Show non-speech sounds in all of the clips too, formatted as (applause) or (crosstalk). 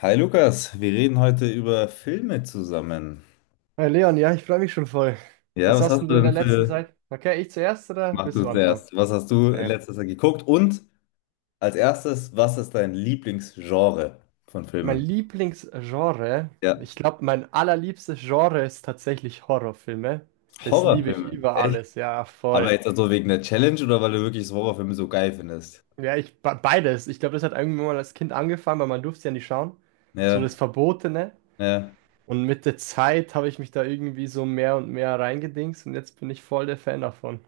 Hi Lukas, wir reden heute über Filme zusammen. Hi Leon, ja, ich freue mich schon voll. Ja, Was was hast hast denn du du in denn der letzten für... Zeit? Okay, ich zuerst oder Mach willst du du anfangen? zuerst. Was hast du in Okay. letzter Zeit geguckt? Und als erstes, was ist dein Lieblingsgenre von Mein Filmen? Lieblingsgenre, Ja, ich glaube, mein allerliebstes Genre ist tatsächlich Horrorfilme. Das liebe ich Horrorfilme. über Echt? alles, ja, Aber voll. jetzt also wegen der Challenge oder weil du wirklich so Horrorfilme so geil findest? Ja, ich beides. Ich glaube, das hat irgendwann mal als Kind angefangen, weil man durfte ja nicht schauen. So Ja, das Verbotene. ja. Und mit der Zeit habe ich mich da irgendwie so mehr und mehr reingedingst und jetzt bin ich voll der Fan davon.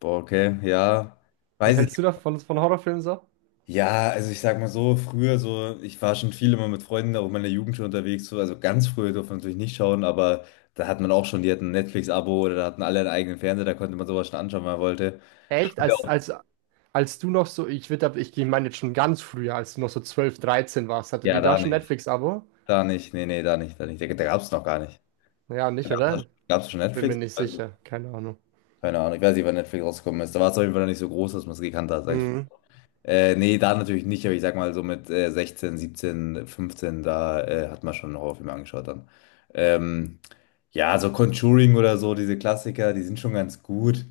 Boah, okay, ja. Was Weiß ich. hältst du davon von Horrorfilmen so? Ja, also ich sag mal so, früher so, ich war schon viel immer mit Freunden auch in meiner Jugend schon unterwegs, so, also ganz früher durfte man natürlich nicht schauen, aber da hat man auch schon, die hatten ein Netflix-Abo oder da hatten alle einen eigenen Fernseher, da konnte man sowas schon anschauen, wenn man wollte. Echt? Als, Ja, als, als du noch so, ich meine jetzt schon ganz früher, als du noch so 12 13 warst, hatte ja, die da schon Netflix-Abo? da nicht, nee, nee, da nicht, da nicht, da gab's noch gar nicht. Ja, Da nicht, gab's, oder? da gab's schon Bin mir Netflix? nicht sicher. Keine Ahnung. Keine Ahnung, ich weiß nicht, wann Netflix rausgekommen ist, da war es auf jeden Fall noch nicht so groß, dass man es gekannt hat, sag ich. Mhm. Nee, da natürlich nicht, aber ich sag mal so mit 16, 17, 15, da hat man schon Horrorfilme angeschaut dann. Ähm, ja, so Conjuring oder so, diese Klassiker, die sind schon ganz gut.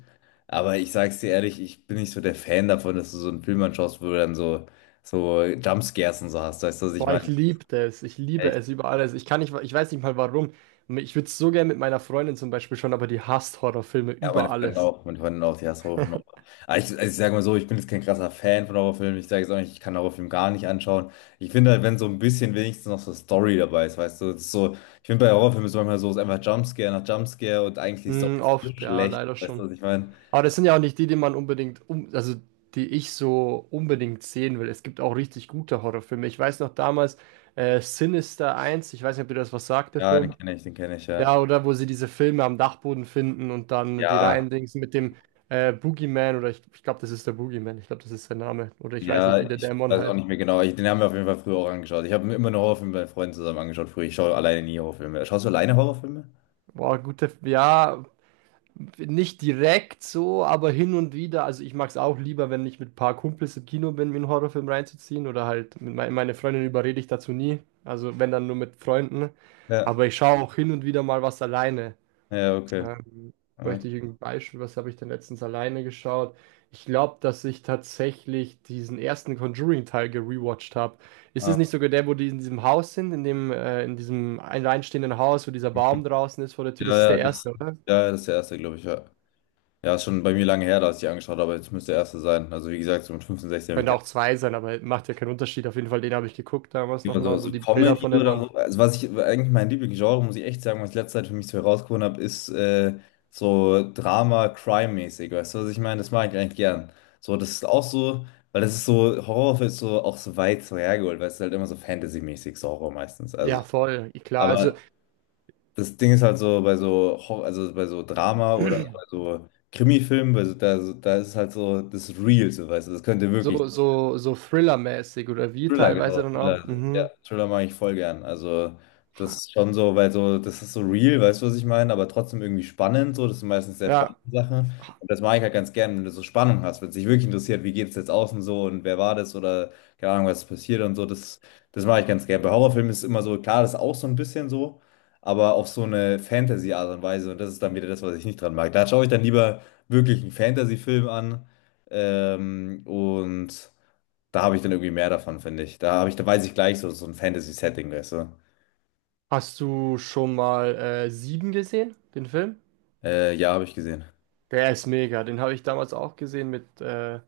Aber ich sag's dir ehrlich, ich bin nicht so der Fan davon, dass du so einen Film anschaust, wo du dann so, so Jumpscares und so hast, weißt du, was ich Boah, ich meine? liebte es. Ich liebe es über alles. Ich kann nicht, ich weiß nicht mal warum. Ich würde es so gerne mit meiner Freundin zum Beispiel schon, aber die hasst Horrorfilme Ja, über alles. Meine Freundin auch, die hasst Horrorfilme auch. Aber ich, also ich sage mal so, ich bin jetzt kein krasser Fan von Horrorfilmen. Ich sage jetzt auch nicht, ich kann Horrorfilme gar nicht anschauen. Ich finde halt, wenn so ein bisschen wenigstens noch so Story dabei ist, weißt du, das ist so, ich finde bei Horrorfilmen ist es manchmal so, es ist einfach Jumpscare nach Jumpscare und eigentlich die Story Mhm, ist so oft, ja, schlecht, leider weißt du, schon. was ich meine? Aber das sind ja auch nicht die, die man unbedingt um, also die ich so unbedingt sehen will. Es gibt auch richtig gute Horrorfilme. Ich weiß noch damals Sinister eins. Ich weiß nicht, ob dir das was sagt, der Ja, Film. Den kenne ich, ja. Ja, oder wo sie diese Filme am Dachboden finden und dann die Ja, reindingsen mit dem Boogeyman oder ich glaube, das ist der Boogeyman, ich glaube, das ist der Name. Oder ich weiß nicht, wie ja, der ich Dämon weiß auch heißt. nicht mehr genau. Ich, den haben wir auf jeden Fall früher auch angeschaut. Ich habe mir immer nur Horrorfilme bei Freunden zusammen angeschaut früher. Ich schaue alleine nie Horrorfilme. Schaust du alleine Horrorfilme? Boah, gute, ja, nicht direkt so, aber hin und wieder. Also ich mag es auch lieber, wenn ich mit ein paar Kumpels im Kino bin, mir einen Horrorfilm reinzuziehen. Oder halt mit meine Freundin überrede ich dazu nie. Also wenn dann nur mit Freunden. Ja, Aber ich schaue auch hin und wieder mal was alleine. ja, okay. Ähm, Ja. möchte ich irgendein Beispiel, was habe ich denn letztens alleine geschaut? Ich glaube, dass ich tatsächlich diesen ersten Conjuring-Teil gerewatcht habe. Ist es Ah, nicht sogar der, wo die in diesem Haus sind, in diesem alleinstehenden Haus, wo dieser okay. Baum draußen ist vor der Tür? Das Ja, ist ja, der erste, das, oder? ja, ja, das ist der erste, glaube ich, ja. Ja, ist schon bei mir lange her, dass ich die angeschaut habe, aber jetzt müsste der erste sein. Also, wie gesagt, so mit 15, 16 habe ich die Könnte auch zwei sein, aber macht ja keinen Unterschied. Auf jeden Fall, den habe ich geguckt damals angeschaut. nochmal, wo Also, so die Bilder Comedy von der oder Wand. so. Also, was ich eigentlich mein Lieblingsgenre, muss ich echt sagen, was ich letzte Zeit für mich so herausgefunden habe, ist so Drama, Crime-mäßig. Weißt du, was ich meine? Das mag ich eigentlich gern. So, das ist auch so, weil das ist so, Horror ist so auch so weit so hergeholt, weil es ist halt immer so Fantasy-mäßig, so Horror meistens. Ja, Also, voll, klar. Also aber das Ding ist halt so bei so also bei so Drama oder bei (clears throat) so Krimi-Filmen, weil so, da, so, da ist es halt so, das ist real, so weißt du, das könnte wirklich. so Thriller-mäßig oder wie Thriller, teilweise genau, dann auch. Thriller, ja, Mhm. Thriller mag ich voll gern. Also, das ist schon so, weil so, das ist so real, weißt du, was ich meine, aber trotzdem irgendwie spannend, so, das sind meistens sehr spannende Ja. Sachen. Und das mag ich halt ganz gern, wenn du so Spannung hast, wenn es dich wirklich interessiert, wie geht es jetzt außen so und wer war das oder keine Ahnung, was ist passiert und so, das mag ich ganz gern. Bei Horrorfilmen ist es immer so, klar, das ist auch so ein bisschen so, aber auf so eine Fantasy-Art und Weise und das ist dann wieder das, was ich nicht dran mag. Da schaue ich dann lieber wirklich einen Fantasy-Film an, und. Da habe ich dann irgendwie mehr davon, finde ich. Da habe ich, da weiß ich gleich so, so ein Fantasy-Setting, weißt du. Hast du schon mal Sieben gesehen, den Film? Ja, habe ich gesehen. Der ist mega. Den habe ich damals auch gesehen mit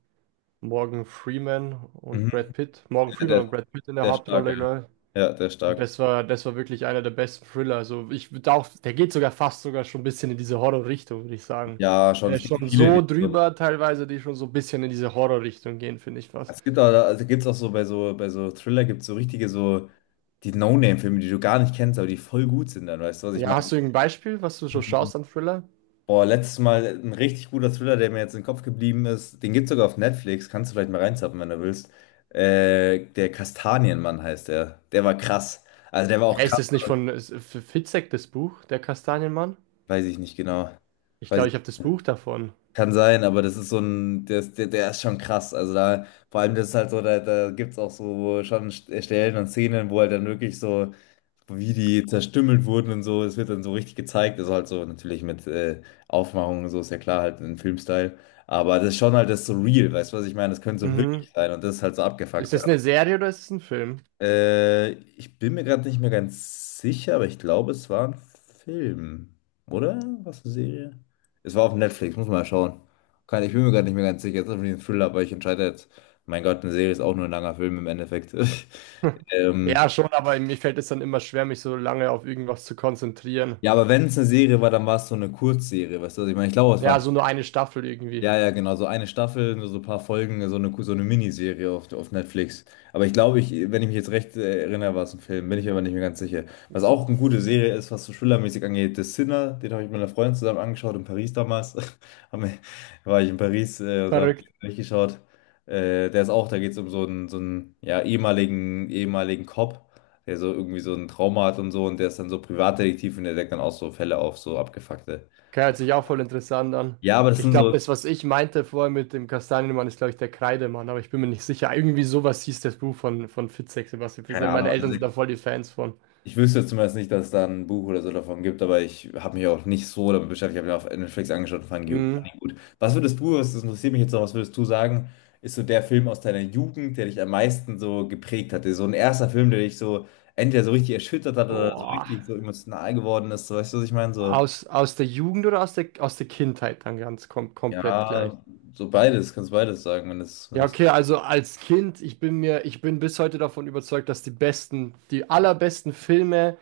Morgan Freeman und Mhm. Brad Pitt. Morgan Ja, Freeman der, und Brad Pitt in der der ist stark, ja. Hauptrolle, glaube. Ja, der ist Und stark. das war wirklich einer der besten Thriller. Also der geht sogar fast sogar schon ein bisschen in diese Horror-Richtung, würde ich sagen. Ja, schon. Der Es ist gibt schon viele, die so so. drüber teilweise, die schon so ein bisschen in diese Horror-Richtung gehen, finde ich fast. Es gibt auch, also gibt's auch so bei so, bei so Thriller gibt es so richtige so die No-Name-Filme, die du gar nicht kennst, aber die voll gut sind dann, weißt du, was ich Ja, meine? hast du irgendein Beispiel, was du so Mhm. schaust an Thriller? Boah, letztes Mal ein richtig guter Thriller, der mir jetzt im Kopf geblieben ist. Den gibt es sogar auf Netflix. Kannst du vielleicht mal reinzappen, wenn du willst. Der Kastanienmann heißt der. Der war krass. Also der war auch Hä, ist krass. das nicht von Fitzek, das Buch, Der Kastanienmann? Weiß ich nicht genau. Ich Weiß glaube, ich. ich habe das Buch davon. Kann sein, aber das ist so ein, der, der, der ist schon krass. Also da, vor allem das ist halt so, da, da gibt es auch so schon Stellen und Szenen, wo halt dann wirklich so, wie die zerstümmelt wurden und so, es wird dann so richtig gezeigt. Also halt so natürlich mit Aufmachung und so, ist ja klar, halt in Filmstyle. Aber das ist schon halt das so real, weißt du, was ich meine? Das könnte so wirklich Mhm. sein und das ist halt so Ist abgefuckt. das eine Serie oder ist es ein Film? Ich bin mir gerade nicht mehr ganz sicher, aber ich glaube, es war ein Film. Oder? Was eine Serie? Es war auf Netflix, muss man mal schauen. Kann, ich bin mir gerade nicht mehr ganz sicher. Es ist irgendwie ein Thriller, aber ich entscheide jetzt. Mein Gott, eine Serie ist auch nur ein langer Film im Endeffekt. (laughs) (laughs) Ähm, Ja, schon, aber mir fällt es dann immer schwer, mich so lange auf irgendwas zu konzentrieren. ja, aber wenn es eine Serie war, dann war es so eine Kurzserie, weißt du, was ich meine? Ich glaube, es war Ja, ein. so nur eine Staffel irgendwie. Ja, ja, genau, so eine Staffel, nur so ein paar Folgen, so eine Miniserie auf Netflix. Aber ich glaube, ich, wenn ich mich jetzt recht erinnere, war es ein Film, bin ich aber nicht mehr ganz sicher. Was auch eine gute Serie ist, was so thrillermäßig angeht, The Sinner, den habe ich mit einer Freundin zusammen angeschaut in Paris damals. (laughs) Haben wir- war ich in Paris, da habe ich Verrückt. durchgeschaut. Der ist auch, da geht es um so einen ja, ehemaligen, ehemaligen Cop, der so irgendwie so ein Trauma hat und so und der ist dann so Privatdetektiv und der deckt dann auch so Fälle auf, so abgefuckte. Okay, hört sich auch voll interessant an. Ja, aber das Ich sind glaube, so, das, was ich meinte vorher mit dem Kastanienmann, ist, glaube ich, der Kreidemann, aber ich bin mir nicht sicher. Irgendwie sowas hieß das Buch von Fitzek, Sebastian Fitzek. keine Ahnung, Meine Eltern also sind da voll die Fans von. ich wüsste zumindest nicht, dass es da ein Buch oder so davon gibt, aber ich habe mich auch nicht so damit beschäftigt. Ich habe mir auf Netflix angeschaut und fand ihn gut, Mhm. fand ihn gut. Was würdest du, das interessiert mich jetzt noch, was würdest du sagen, ist so der Film aus deiner Jugend, der dich am meisten so geprägt hatte? So ein erster Film, der dich so entweder so richtig erschüttert hat oder so Boah. richtig so emotional geworden ist. So, weißt du, was ich meine? So, Aus der Jugend oder aus der Kindheit dann ganz komplett gleich? ja, so beides, kannst beides sagen, wenn es, wenn Ja, es, okay, also als Kind, ich bin bis heute davon überzeugt, dass die besten, die allerbesten Filme,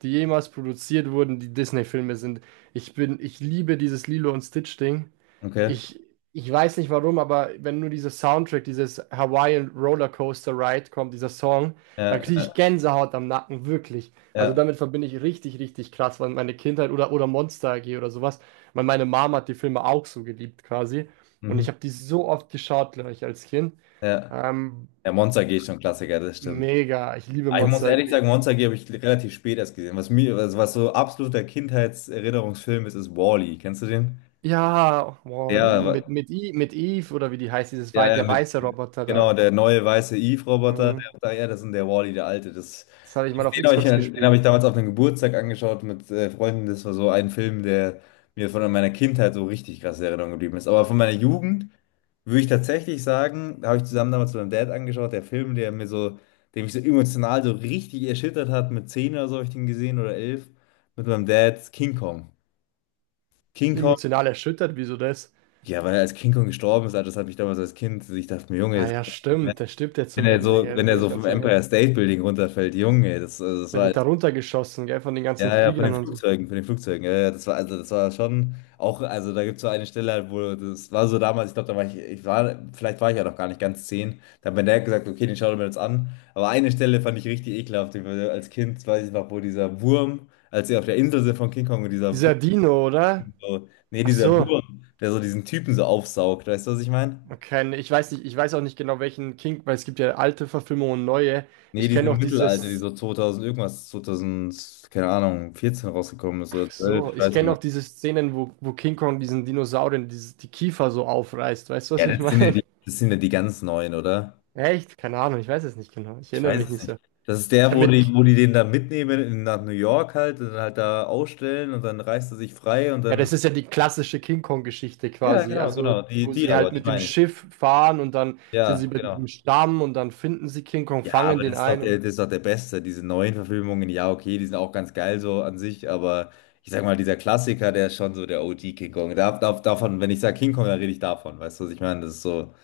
die jemals produziert wurden, die Disney-Filme sind. Ich liebe dieses Lilo und Stitch-Ding. okay. Ich, ich weiß nicht warum, aber wenn nur dieser Soundtrack, dieses Hawaiian Rollercoaster Ride kommt, dieser Song, dann Ja, kriege ich ja, Gänsehaut am Nacken, wirklich. Also ja, damit verbinde ich richtig, richtig krass, weil meine Kindheit oder Monster AG oder sowas, weil meine Mama hat die Filme auch so geliebt quasi. Und mhm, ich habe die so oft geschaut, glaube ich, als Kind. ja. Ähm, Ja, Monster G ist schon ein Klassiker, das stimmt. mega, ich liebe Ah, ich muss Monster ehrlich AG. sagen, Monster AG habe ich relativ spät erst gesehen. Was mir, was, was so absoluter Kindheitserinnerungsfilm ist, ist Wall-E. Kennst du den? Ja, Ja, Wall-E, mit Eve oder wie die heißt, ja, ja, der mit, weiße Roboter genau, da. der neue weiße Eve-Roboter. Mhm. Der, ja, das ist der Wall-E, der alte. Das, Das habe ich mal den auf habe ich, Xbox den habe gespielt. ich damals auf einem Geburtstag angeschaut mit Freunden. Das war so ein Film, der mir von meiner Kindheit so richtig krass in Erinnerung geblieben ist. Aber von meiner Jugend würde ich tatsächlich sagen, da habe ich zusammen damals mit meinem Dad angeschaut, der Film, der mir so, der mich so emotional so richtig erschüttert hat, mit 10 oder so habe ich den gesehen oder 11, mit meinem Dad, King Kong. King Kong, Emotional erschüttert, wieso das? ja, weil er als King Kong gestorben ist, Alter, das hat mich damals als Kind, ich dachte mir, Junge, Ah das, ja, stimmt, der stirbt ja wenn zum er Ende, so, gell? wenn Das er habe ich so vom ganz Empire vergessen. State Building runterfällt, Junge, das, also das Der war. wird da runtergeschossen, gell, von den ganzen Ja, ja, von Fliegern den und so. Flugzeugen, von den Flugzeugen. Ja, ja, das war, also das war schon auch, also da gibt es so eine Stelle, halt, wo das war so damals, ich glaube, da war ich, ich war, vielleicht war ich ja noch gar nicht ganz 10. Da hat mein Dad gesagt, okay, den schauen wir uns an. Aber eine Stelle fand ich richtig ekelhaft, als Kind weiß ich noch, wo dieser Wurm, als sie auf der Insel sind von King Kong und dieser Wurm, Dieser Dino, oder? so, nee, Ach dieser so, Wurm, der so diesen Typen so aufsaugt, weißt du, was ich meine? okay, nee, ich weiß nicht, ich weiß auch nicht genau welchen King, weil es gibt ja alte Verfilmungen und neue. Nee, Ich diese kenne auch Mittelalter, die dieses so 2000 irgendwas, 2000, keine Ahnung, 14 rausgekommen ist Ach oder 12, so, ich ich weiß nicht kenne mehr. auch diese Szenen, wo King Kong diesen Dinosauriern die Kiefer so aufreißt. Weißt du, Ja, was ich das sind ja meine? die, das sind ja die ganz neuen, oder? (laughs) Echt? Keine Ahnung, ich weiß es nicht genau. Ich Ich erinnere weiß mich es nicht nicht. so. Das ist Ich der, habe mit. wo die den da mitnehmen in, nach New York halt und dann halt da ausstellen und dann reißt er sich frei und Ja, dann. das ist ja die klassische King Kong-Geschichte Ja, quasi. genau, Also, genau. Die, wo die sie aber, halt die mit dem meine ich. Schiff fahren und dann sind Ja, sie bei genau. diesem Stamm und dann finden sie King Kong, Ja, fangen aber den das ist doch ein. der, Und das ist doch der Beste. Diese neuen Verfilmungen, ja, okay, die sind auch ganz geil so an sich, aber ich sag mal, dieser Klassiker, der ist schon so der OG King Kong. Da, da, davon, wenn ich sage King Kong, dann rede ich davon. Weißt du, was ich meine? Das ist so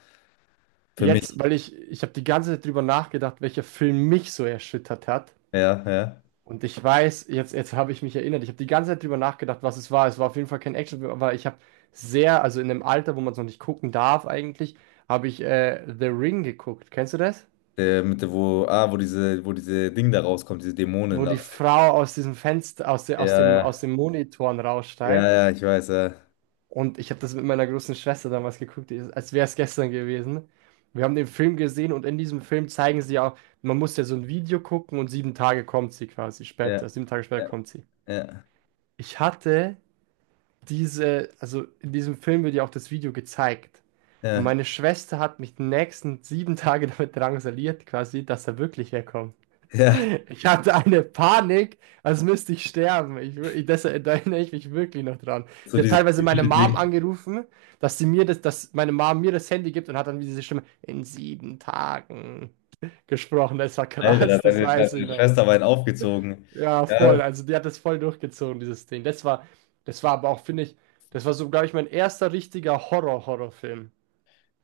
für jetzt, mich. weil ich habe die ganze Zeit drüber nachgedacht, welcher Film mich so erschüttert hat. Ja, ja. Und ich weiß, jetzt habe ich mich erinnert, ich habe die ganze Zeit drüber nachgedacht, was es war. Es war auf jeden Fall kein Actionfilm, aber also in einem Alter, wo man es noch nicht gucken darf eigentlich, habe ich The Ring geguckt. Kennst du das? Der mit der, wo, ah, wo diese Ding da rauskommt, diese Dämonen Wo die aus dem. Frau aus diesem Fenster, aus, der, Ja, aus dem, ja, aus dem Monitoren ja, raussteigt. ja, ich weiß, ja. Und ich habe das mit meiner großen Schwester damals geguckt, als wäre es gestern gewesen. Wir haben den Film gesehen und in diesem Film zeigen sie auch, man muss ja so ein Video gucken und sieben Tage kommt sie quasi Ja, später, sieben Tage später ja, kommt sie. ja, Ich hatte also in diesem Film wird ja auch das Video gezeigt. Und ja, meine Schwester hat mich die nächsten sieben Tage (laughs) damit drangsaliert, quasi, dass er wirklich herkommt. ja. Ich hatte eine Panik, als müsste ich sterben. Ich, wür- ich, das, da erinnere ich mich wirklich noch dran. So Die hat dieses teilweise meine typische Mom Ding. angerufen, dass meine Mom mir das Handy gibt und hat dann diese Stimme in sieben Tagen (laughs) gesprochen. Das war Alter, da krass, hat das deine, weiß ich deine noch. Schwester war einen aufgezogen. Ja, Ja, voll. Also die hat das voll durchgezogen, dieses Ding. Das war aber auch, finde ich, das war so, glaube ich, mein erster richtiger Horror-Horrorfilm.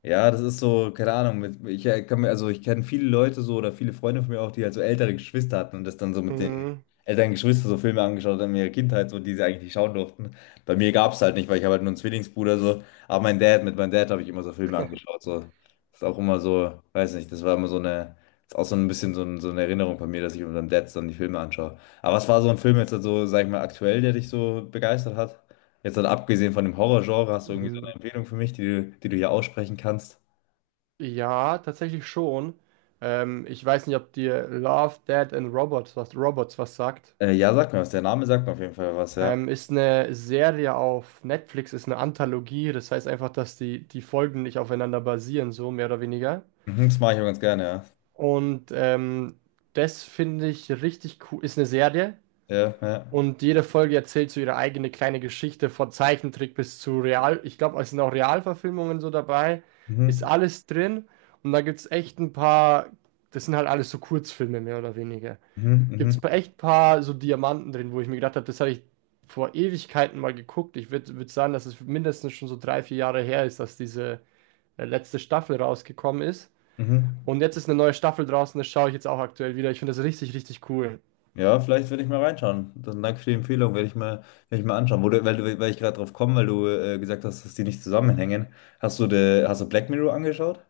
ja, das ist so, keine Ahnung, mit, ich kann mir, also ich kenne viele Leute so oder viele Freunde von mir auch, die halt so ältere Geschwister hatten und das dann so mit den Mhm. älteren Geschwistern so Filme angeschaut haben in ihrer Kindheit, so die sie eigentlich nicht schauen durften. Bei mir gab es halt nicht, weil ich habe halt nur einen Zwillingsbruder so, aber mein Dad, mit meinem Dad habe ich immer so Filme angeschaut, so. Das ist auch immer so, weiß nicht, das war immer so eine, das ist auch so ein bisschen so, ein, so eine Erinnerung von mir, dass ich mit meinem Dad dann die Filme anschaue. Aber was war so ein Film jetzt halt so, sag ich mal, aktuell, der dich so begeistert hat? Jetzt halt abgesehen von dem Horrorgenre, hast du irgendwie Mhm. Empfehlung für mich, die, die du hier aussprechen kannst. Ja, tatsächlich schon. Ich weiß nicht, ob dir Love, Dead and Robots was sagt. Ja, sag mir was. Der Name sagt mir auf jeden Fall was, ja. Ist eine Serie auf Netflix, ist eine Anthologie. Das heißt einfach, dass die Folgen nicht aufeinander basieren, so mehr oder weniger. Mhm, das mache ich auch ganz gerne, ja. Und das finde ich richtig cool. Ist eine Serie. Ja, ja. Und jede Folge erzählt so ihre eigene kleine Geschichte, von Zeichentrick bis zu Real. Ich glaube, es sind auch Realverfilmungen so dabei. Ist Mhm, alles drin. Und da gibt es echt ein paar, das sind halt alles so Kurzfilme mehr oder weniger. mhm, Gibt es mhm, echt ein paar so Diamanten drin, wo ich mir gedacht habe, das habe ich vor Ewigkeiten mal geguckt. Ich würde würd sagen, dass es mindestens schon so drei, vier Jahre her ist, dass diese letzte Staffel rausgekommen ist. mhm. Und jetzt ist eine neue Staffel draußen, das schaue ich jetzt auch aktuell wieder. Ich finde das richtig, richtig cool. Ja, vielleicht werde ich mal reinschauen. Dann danke für die Empfehlung, werde ich mal anschauen. Wo du, weil ich gerade drauf komme, weil du gesagt hast, dass die nicht zusammenhängen. Hast du, hast du Black Mirror angeschaut?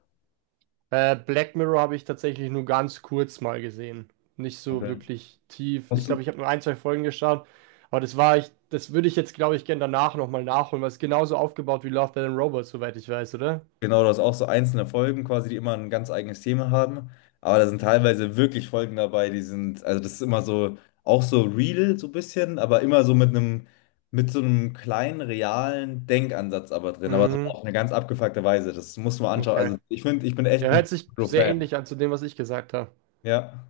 Black Mirror habe ich tatsächlich nur ganz kurz mal gesehen. Nicht so Okay. wirklich tief. Ich Musst glaube, du. ich habe nur ein, zwei Folgen geschaut. Aber Das würde ich jetzt, glaube ich, gerne danach nochmal nachholen, weil es genauso aufgebaut wie Love, Death and Robots, soweit ich weiß, oder? Genau, du hast auch so einzelne Folgen quasi, die immer ein ganz eigenes Thema haben. Aber da sind teilweise wirklich Folgen dabei, die sind, also das ist immer so, auch so real so ein bisschen, aber immer so mit einem, mit so einem kleinen, realen Denkansatz aber drin, aber so Mhm. auf eine ganz abgefuckte Weise. Das muss man anschauen. Okay. Also ich finde, ich bin echt Ja, hört ein sich sehr Fan. ähnlich an zu dem, was ich gesagt habe. Ja.